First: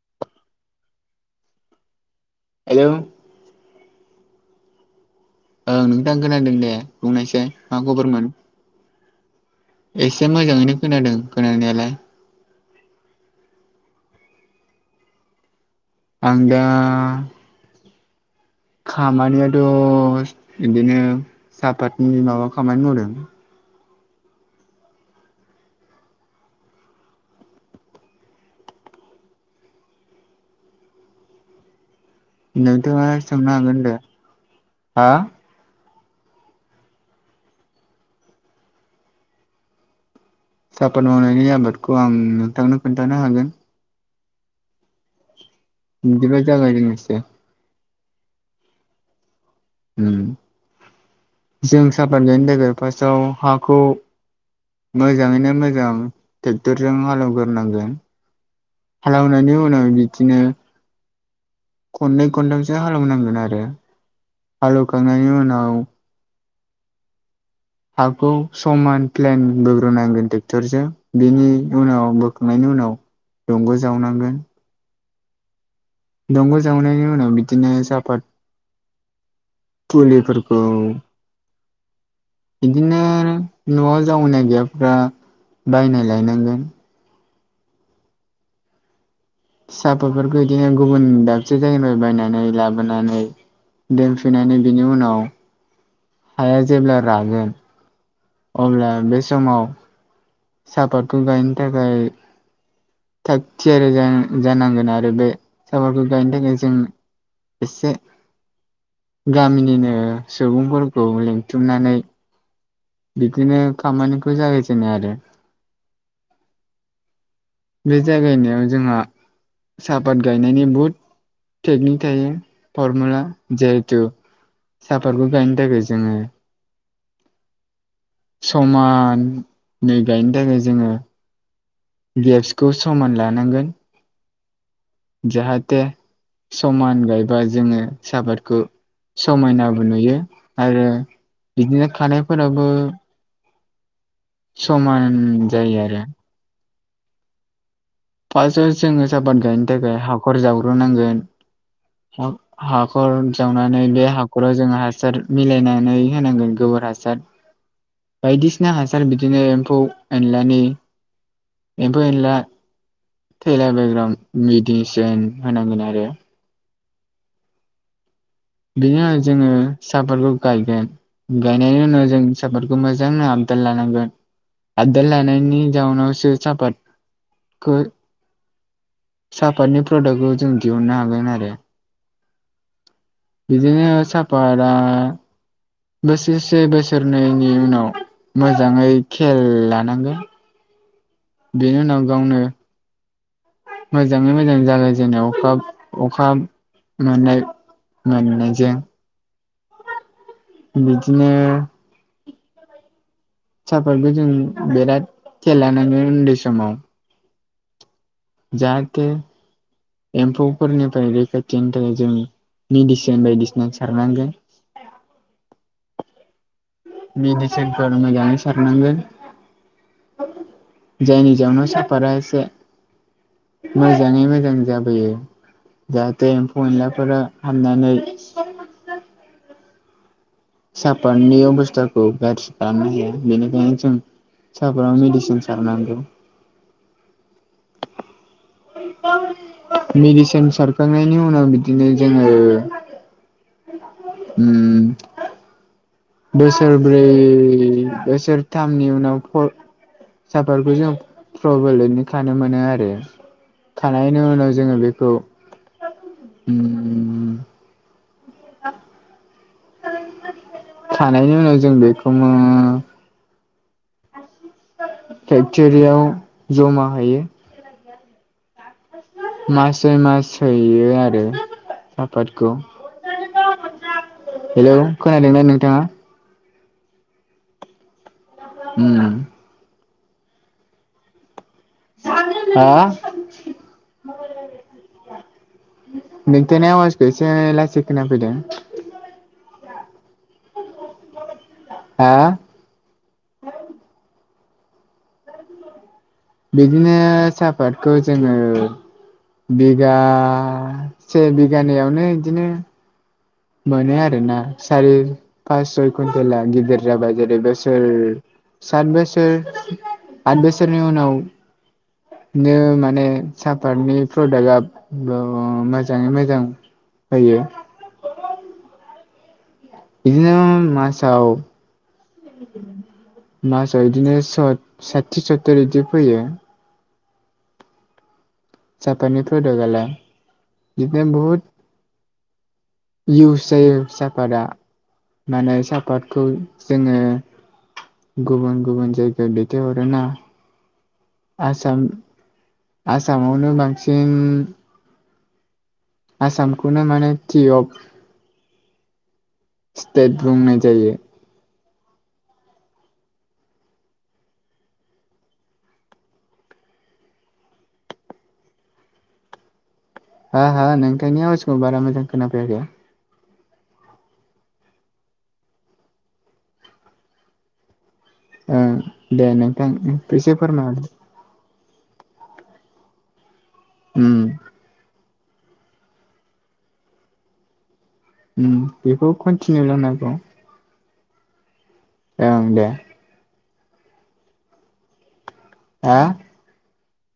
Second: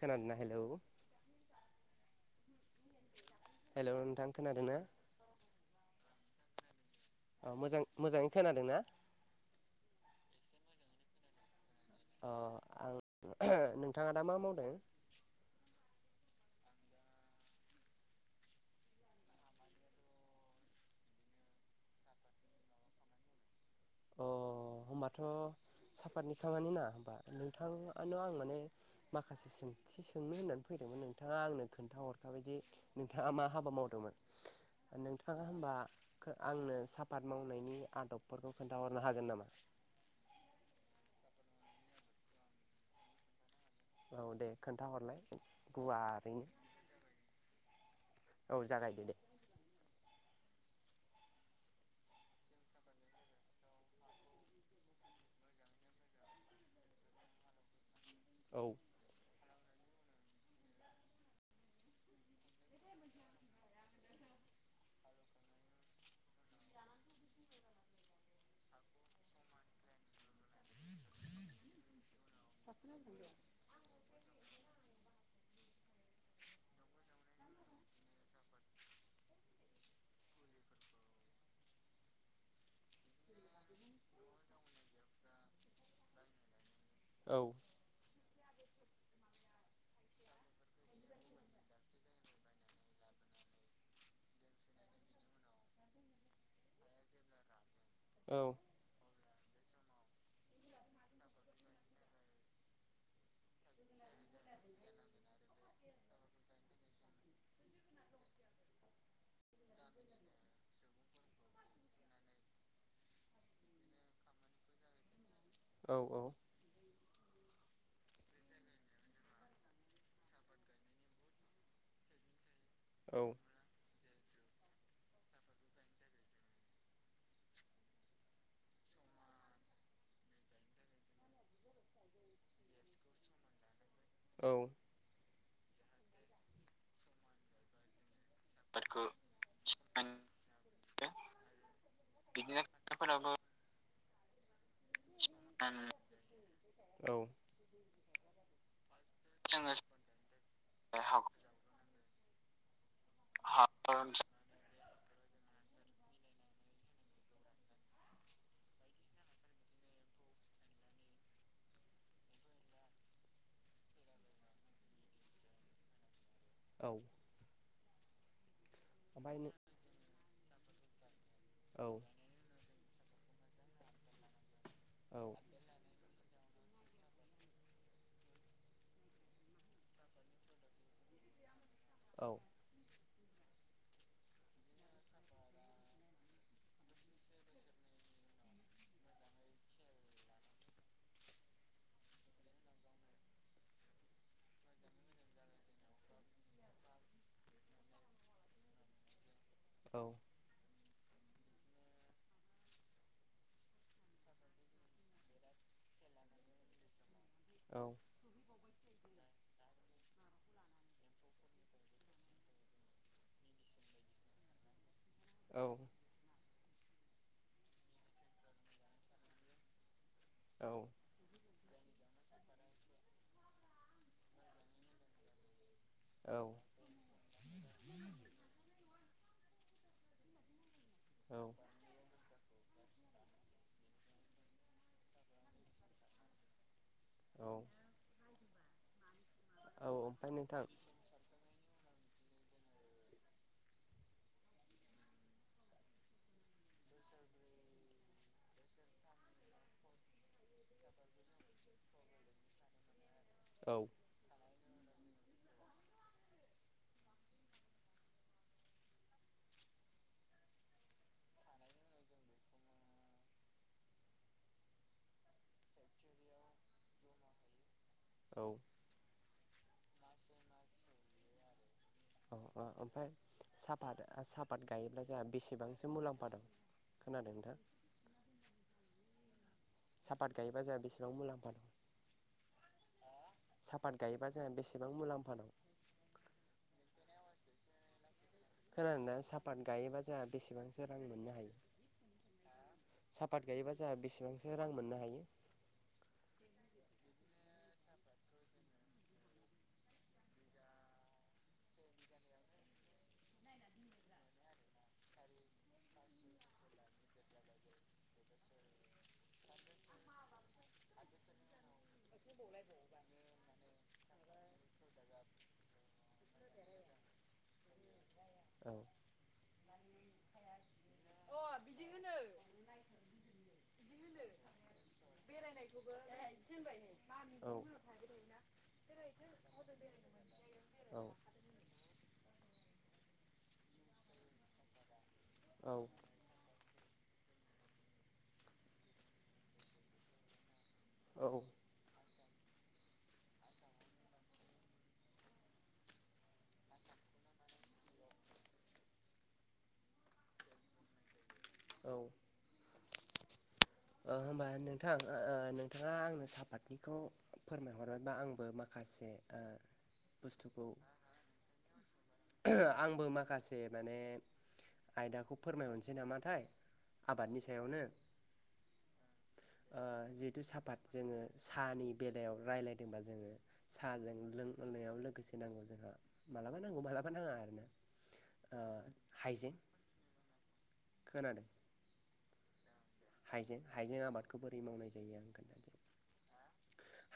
खादोंना hello? Hello. Hello नोंथां खोनादों ना? औओं नोंथां खोनादों दे बुंनायसाइ अ मा मोजां मोजाङै खबरमोन। खोनादोंना एसे मोजाङैनो खोनादों खोनानायालाय। अ आं नोंथाङा दा मा मावदों? आं दा खामानियाथ' बिदिनो सापातनि माबा खामानि मावदों। अ होनबाथ' सापातनि खामानि ना होमबा? नोंथाङानो आं माने माखासे सोंथि सोंनो होननानै फैदोंमोन नोंथाङा आंनो खोन्थाहर। बेबायदि नोंथाङा सोंनो मा हाबा हागोन दे मावदोंमोन? हा नोंथाङा होनबा आंनो सापााद मावनायनि आदबफोरखौ खोन्थााहरनो हागोन नामा? सफाद मावनायनि आबादखौ आं नोंथांनो खोन्थानो हागोन। औ दे खोन्थाहरलाय। दिबाय गुवारैनो जागाजेननांसिगोन। औ जागायदो दे। उम जों साफा जायनो लोगोफार्स्टआव हाखौ मोजाङैनो मोजां ट्रेकथरजों हालेवग्रोनांगोन। औ हलेवननानि उनानिव बिदिनो खननै खनथामसो हालेवनांगोन आरो। हालेवखांनायनि उनाव हाखौ समान प्लेन बोग्रोनांगोन ट्रेक्टरजों बेनि उनाव बोखांनायनि नि उनाव दंग' जावनांगोन। दंग' जावनायनि उनाव बिदिनो साफात फुलिफोरखौ बिदिनो न'आव जावैनाय गैयाब्ला बायना लायनांगोन। औ। साफात फोरखौ बिदिनो गुबुन दाबसे जायगानिफ्राय बायनानै लाबोनानै दोनफैनानै बिनि उनाव हाया जेब्ला रागोन औ अब्ला बे समाव सपातखौ गायनो थाखाय थाग थियारि जानांगोन आरो बे साफाखौ गायनो थाखाय जों एसे गामिनिनो सुबुंफोरखौ लिंथुमनानै बिदिनो खामानिखौ जागाय जेनो आरो औ औ बे जागायनायाव जोंहा सापात गायनायनि बहुत टेकनिक थायो। औ फरमुला जिहेथु सापातखौ गायनो थाखाय जों समान गायनो थाखाय जोङो गेब्सखौ समान लानांगोन औ जाहाथे समान गायबा जोङो सापादखौ आबादखौ समायनाबो नुयो आरो बिदिनो बिदिनो खानाय फोरावो फोरावबो समान जायो आरो। औ फासआव जोङो साफाद गायनो जोङो थाखाय हाखर जावग्रोनांगोन। हाख-हाखर जावनानै हाखर बे हाखराव जोंहा सार मिलायनानै होनांगोन गोबोर हासार। बायदिसिना हासार बिदिनो एम्फौ एनलानि एम्फौ एनला थैला बेकग्राउन्ड मिडिसिन होनांगोन आरो। औ बेनि उनाव ओमफ्राय जोङो नों साफाटखौ गायगोन। गायनायनि औ उनाव जों साफादखौ मोजां आबदाल लानांगोन। आबदाल औ लानायनि जाउनावसो साफाद खौ सापाटनि प्रडाकखौ जों दिहुननो हागोन आरो। औ बिदिनो साफाद आ बोसोरसे बोसोरनैनि उनाव मोजाङै खेल लानांगोन। बेनि उनाव गावनो मोजाङै मोजां जागोन जेने अखा अखा मोननाय मोननायजों औ बिदिनो साफादखौ जों बिराद खेल लानाङो उन्दै समाव। औ जाहाथे एम्फौफोरनिफ्राय रैखाथिनि थाखाय जों मेडिसिन बायदिसिना सारनांगो। औ मेडिसिनफोर मोजाङै सारनांगोन। औ जायनि जाउनाव सापारा एसे मोजाङै मोजां जाबोयो। जाहाथे एम्फौ एनलाफोरा हामनानै औ सापारनि अब'स्थाखौ गाज्रि खालामनो हाया बेनिखायनो जों सापादाव मेडिसिन सारनांगौ। औ ओमफ्राय मिडिसिन नोंथां सारखांनायनि उनाव बिदि दिनो जोङो उम बोसोरब्रै बोसोरथामनि उनाव फर साफारखौ जों प्रबेलैनो खानो मोनो आरो। औ थानायनि उनाव जोङो बेखौ [inaudible] उम [inaudible] खानायनि उनाव जों बेखौ ओ फेक्थोरियाव जमा हैयो। औ मासय मास हैयो आरो। अ सापातखौ अ ओमफाय साहफाट ओ सापाट हेलौ गायोब्ला जोंहा खोनादोंना नोंथाङा? बेसेबांसो मुलाम्फा दं? खोनादो नोंथां? उम सापाट गायोबा जोंहा बिसिबां मुलाम्फा हा? सापाट गायोबा जोंहा बेसेबां मुलाम्फा दं? नोंथांनि आवाजखौ एसे लासै खोना फैदों। जाहा बेसेबांसो रां मोननो हायो हा सापाट गायोबा जाहा बेसे ओंसो रां मोननो हायो? बिदिनो साहपाटखौ जोङो - बिगा से बिघानैयावनो इदिनो मोनो आरोोना सार पास सय कुन्टेला गिदिर जाबाय जेरै बोसोर सात बोसोर आत बोसोरनि उनाव बिनो माने सापातनि प्रडाक्टआ मोजाङै मोजां। [unintelligible] औ बिदिनो मसा मासाव बिदिनो साथि सत्तुर बिदि फैयो। औ जापानिनि प्रडाल जदिनो बहुद इउस सफारा माने औ साहापातखौ जोङो गुबुन गुबुन जायगायाव बे हर ना औ आसाम आसामावनो बांसिन आसामसाम खनो माने थयब स्टेट [unintelligible] जायोयो औ। होमबा नोंथां नोंथाङा आंनो सापातथिखौ फोरमायहरबाय बा आंबो माखासे मसे हो हो नोंथांनि आवासखौ बारा मोजां खोनाफैयाखै आंबो माखासे माने आयदाखौ फोरमायहरनोसै नामाथाय आबादनि सायावनो ओ दे नोंथां ओ एसे जिहेथु फोरमाय सापात हरदो जोङो साहानि बेलायाव रायलायदोंबा जोङो उम साहाजों से नांगौ जोंहा मालाबा नांगौ मालाबा नाङा आरोना ओम ओ बेखौ हाइजें कन्टिनिउ लानांगौ खोनादों ओं दे हाइजें हाइजें आबादखौ बोरै मावनाय जायो आं ख हो?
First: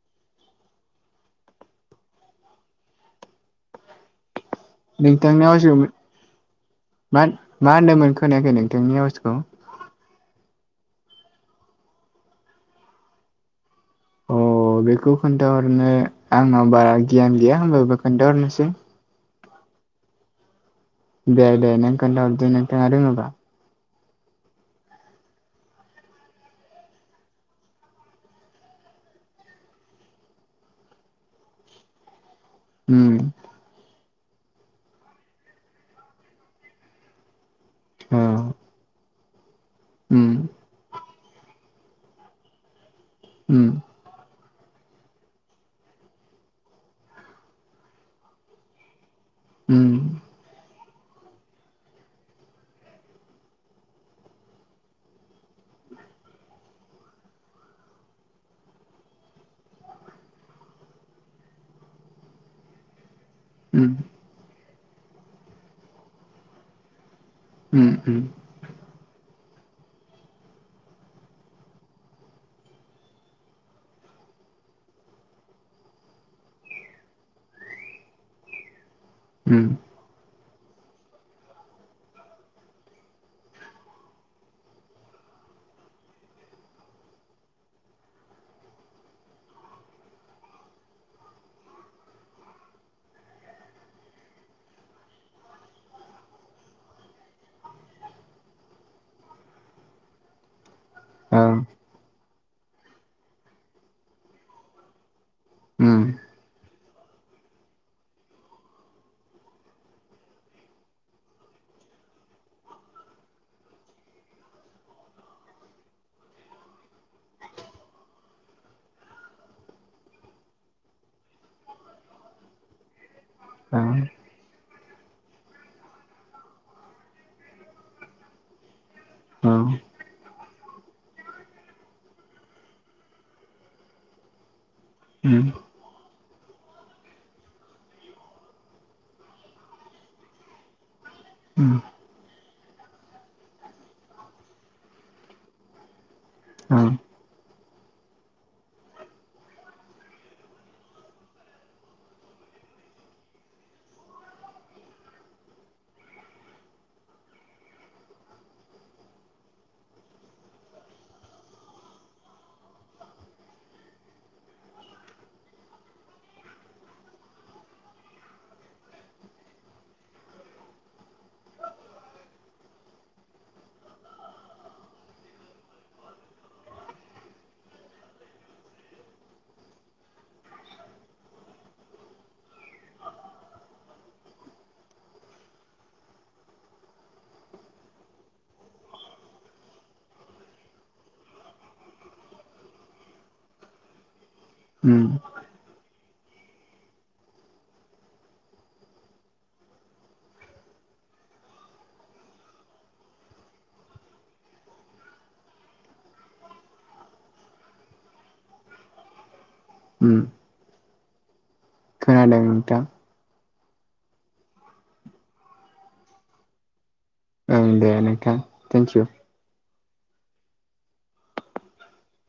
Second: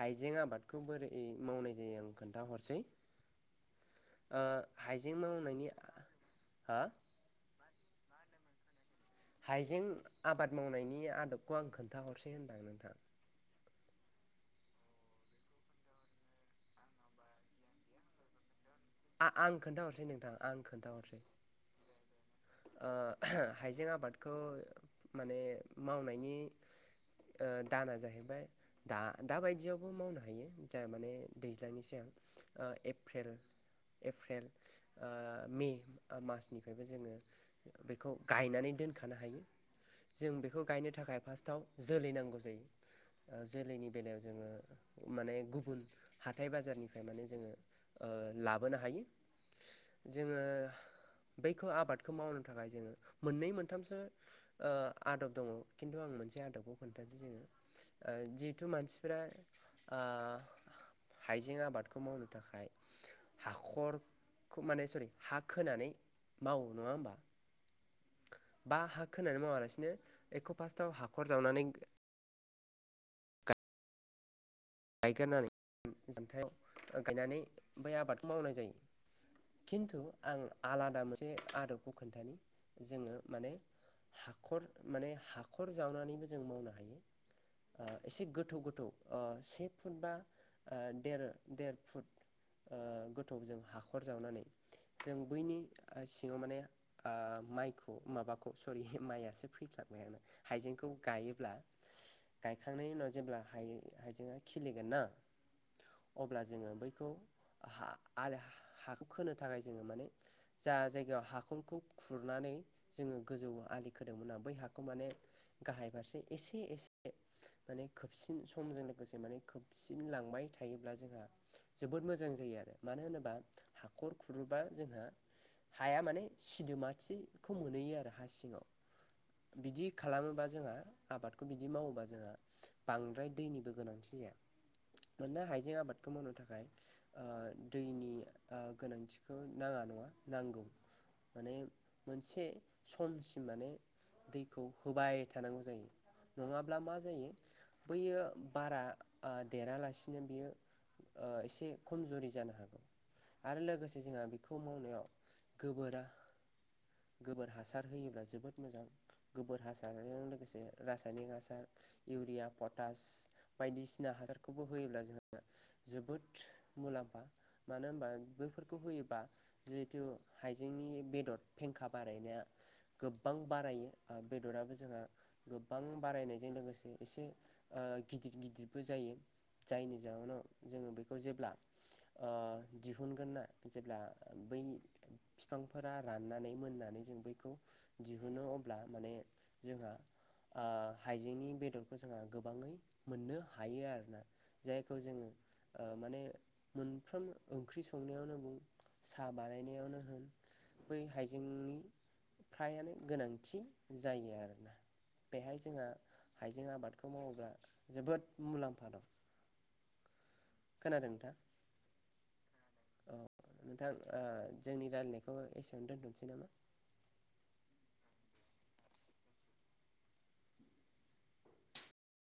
हाइजें आबादखौ बोरै मावनाय जायो आं खोन्थाहरसै ओ हाइजें मावनायनि नोंथांनिवासो म हा मा मा होनदोंमोन खोनायाखै नोंथांनिवासो हाइजें आबाद मावनायनि आदबखौ आं खोन्थाहरसै होनदां नोंथां अ बेखौ खोन्थाहरनो आंनाव बारा गियान गैया होनबाबो खोन्थाहरनोसै आ आ आं खोनथाहरसै नोंथां आं खोन्थाहरसै दे दे नों खोन्थाहरदो नोंथाङा रोङोबा खौ माने मावनायनि ओ दाना जाहैबाय दा दाबायदियावबो मावनो हायो जा माने दैज्लांनि सिगां ओ उम एप्रेल एप्रेल ओ मे ओ मार्चनिफ्रायबो जोङो बेखौ औ गायनानै दोनखानो हायो उम जों बेखौ गायनो थाखाय फार्स्टआव जोलै नांगौ जायो ओ उम जोलैनि बेलायाव जोङो माने गुबुन हाथाय बाजारनिफ्राय माने जोङो ओ लाबोनो हायो। उम जोङो बैखौ आबादखौ मावनो थाखाय जोङो मोननै मोनथामसो ओ आदब दङ खिन्थु आं मोनसे आदबखौ खोन्थासै जोङो ओ जिहेथु मानसिफ्रा ओ हाइजें आबादखौ मावनो थाखाय उम हाखरखौ माने सरि हा खोनानै मावो नङा होमबा? उम उम। दा हा खोनानै मावालासिनो एखौ‌ फार्स्टआव हाखर जावनानै गायगोरनानै [unintelligible] जुमथायाव गायनानै बै आबादखौ मावनाय जायो उम खिन्थु आं आलादा मोनसे आदबखौ खोन्थानि जोङो माने हाखर माने हाखर जावनानैबो जों मावनो हायो ओ एसे गोथौ गोथौ ओ से फुट बा ओ देर देर फुट ओ गोथौजों हाखर जावनानै जों बैनि ओ सिङाव माने ओ माइखौ माबाखौ सरि मायासो फैफ्लां हाइजेंखौ औ गायोब्ला गायखांनायनि उनाव जेब्ला हाइ हाइजेंआ खिलिगोन ना उम अब्ला जोङो बैखौ हा आरो हाखौ खोनो थाखाय जोङो माने जा जायगायाव हाखरखौ खुरनानै जोङो गोजौ आलि खोदोंमोनना बै हाखौ माने गाहाय फारसे एसे एसे माने खोबसिन समजों लोगोसे माने खोबसिन लांबाय थायोब्ला जोंहा जोबोद मोजां जायो आरो मानो होनोबा औ हाखर खुरोबा जोंहा हाया माने सिदोमाथिखौ मोनहैयो आरो हा सिङाव औ बिदि खालामोबा जोंहा आबादखौ बिदि मावोबा जोंहा बांद्राय दैनिबो गोनांथि जाया उम मानोना हाइजें आबादखौ मावनो थाखाय ओ दैनि ओ गोनांथिखौ नाङा नङा नांगौ माने उम मोनसे समसिम माने दैखौ होबाय थानांगौ जायो नङाब्ला औ मा जायो बैयो बारा ओ देरालासिनो बियो ओ एसे खमजुरि जानो हागौ आरो लोगोसे जोंहा बेखौ मावनायाव गोबोरा गोबोर हासार होयोब्ला जोबोद मोजां गोबोर हासारजों लोगोसे रासायनिक हासार इउरिया पटास बायदिसिना हासारखौबो होयोब्ला जोंहा जोबोद मुलाम्फा मानो होनबा बेफोरखौ होयोबा जिहेथु हाइजें नि बेदर फेंखा बारायनाया गोबां बारायो ओ बेदराबो जोंहा गोबां बारायनायजों लोगोसे एसे ओ गि गिदिर गिदिरबो जायो जायनि जाहोनाव जोङो बेखौ जेब्ला दिहुनगोन ना जेब्ला बै बिफांफोरा राननानै मोननानै जों बैखौ दिहुनो अब्ला माने जोंहा हाइजेंनि बेदरखौ जोंहा गोबाङै मोननो हायो आरोना जायखौ उम जोङो माने मोनफ्रोम ओंख्रि संनायावनो बुं साहा बानायनायावनो होन बै हाइजेंनि फायानो गोनांथि जायो आरोना बेहाय जोंहा हाइजें आबादखौ मावोब्ला जोबोद मुलाम्फा दं उम खोनादों नोंथां खोनादों नोंथां औ नोंथां जोंनि रायजलनायखौ एसेबनो दोनथ'सै नामा दे नोंथां थेंक इउ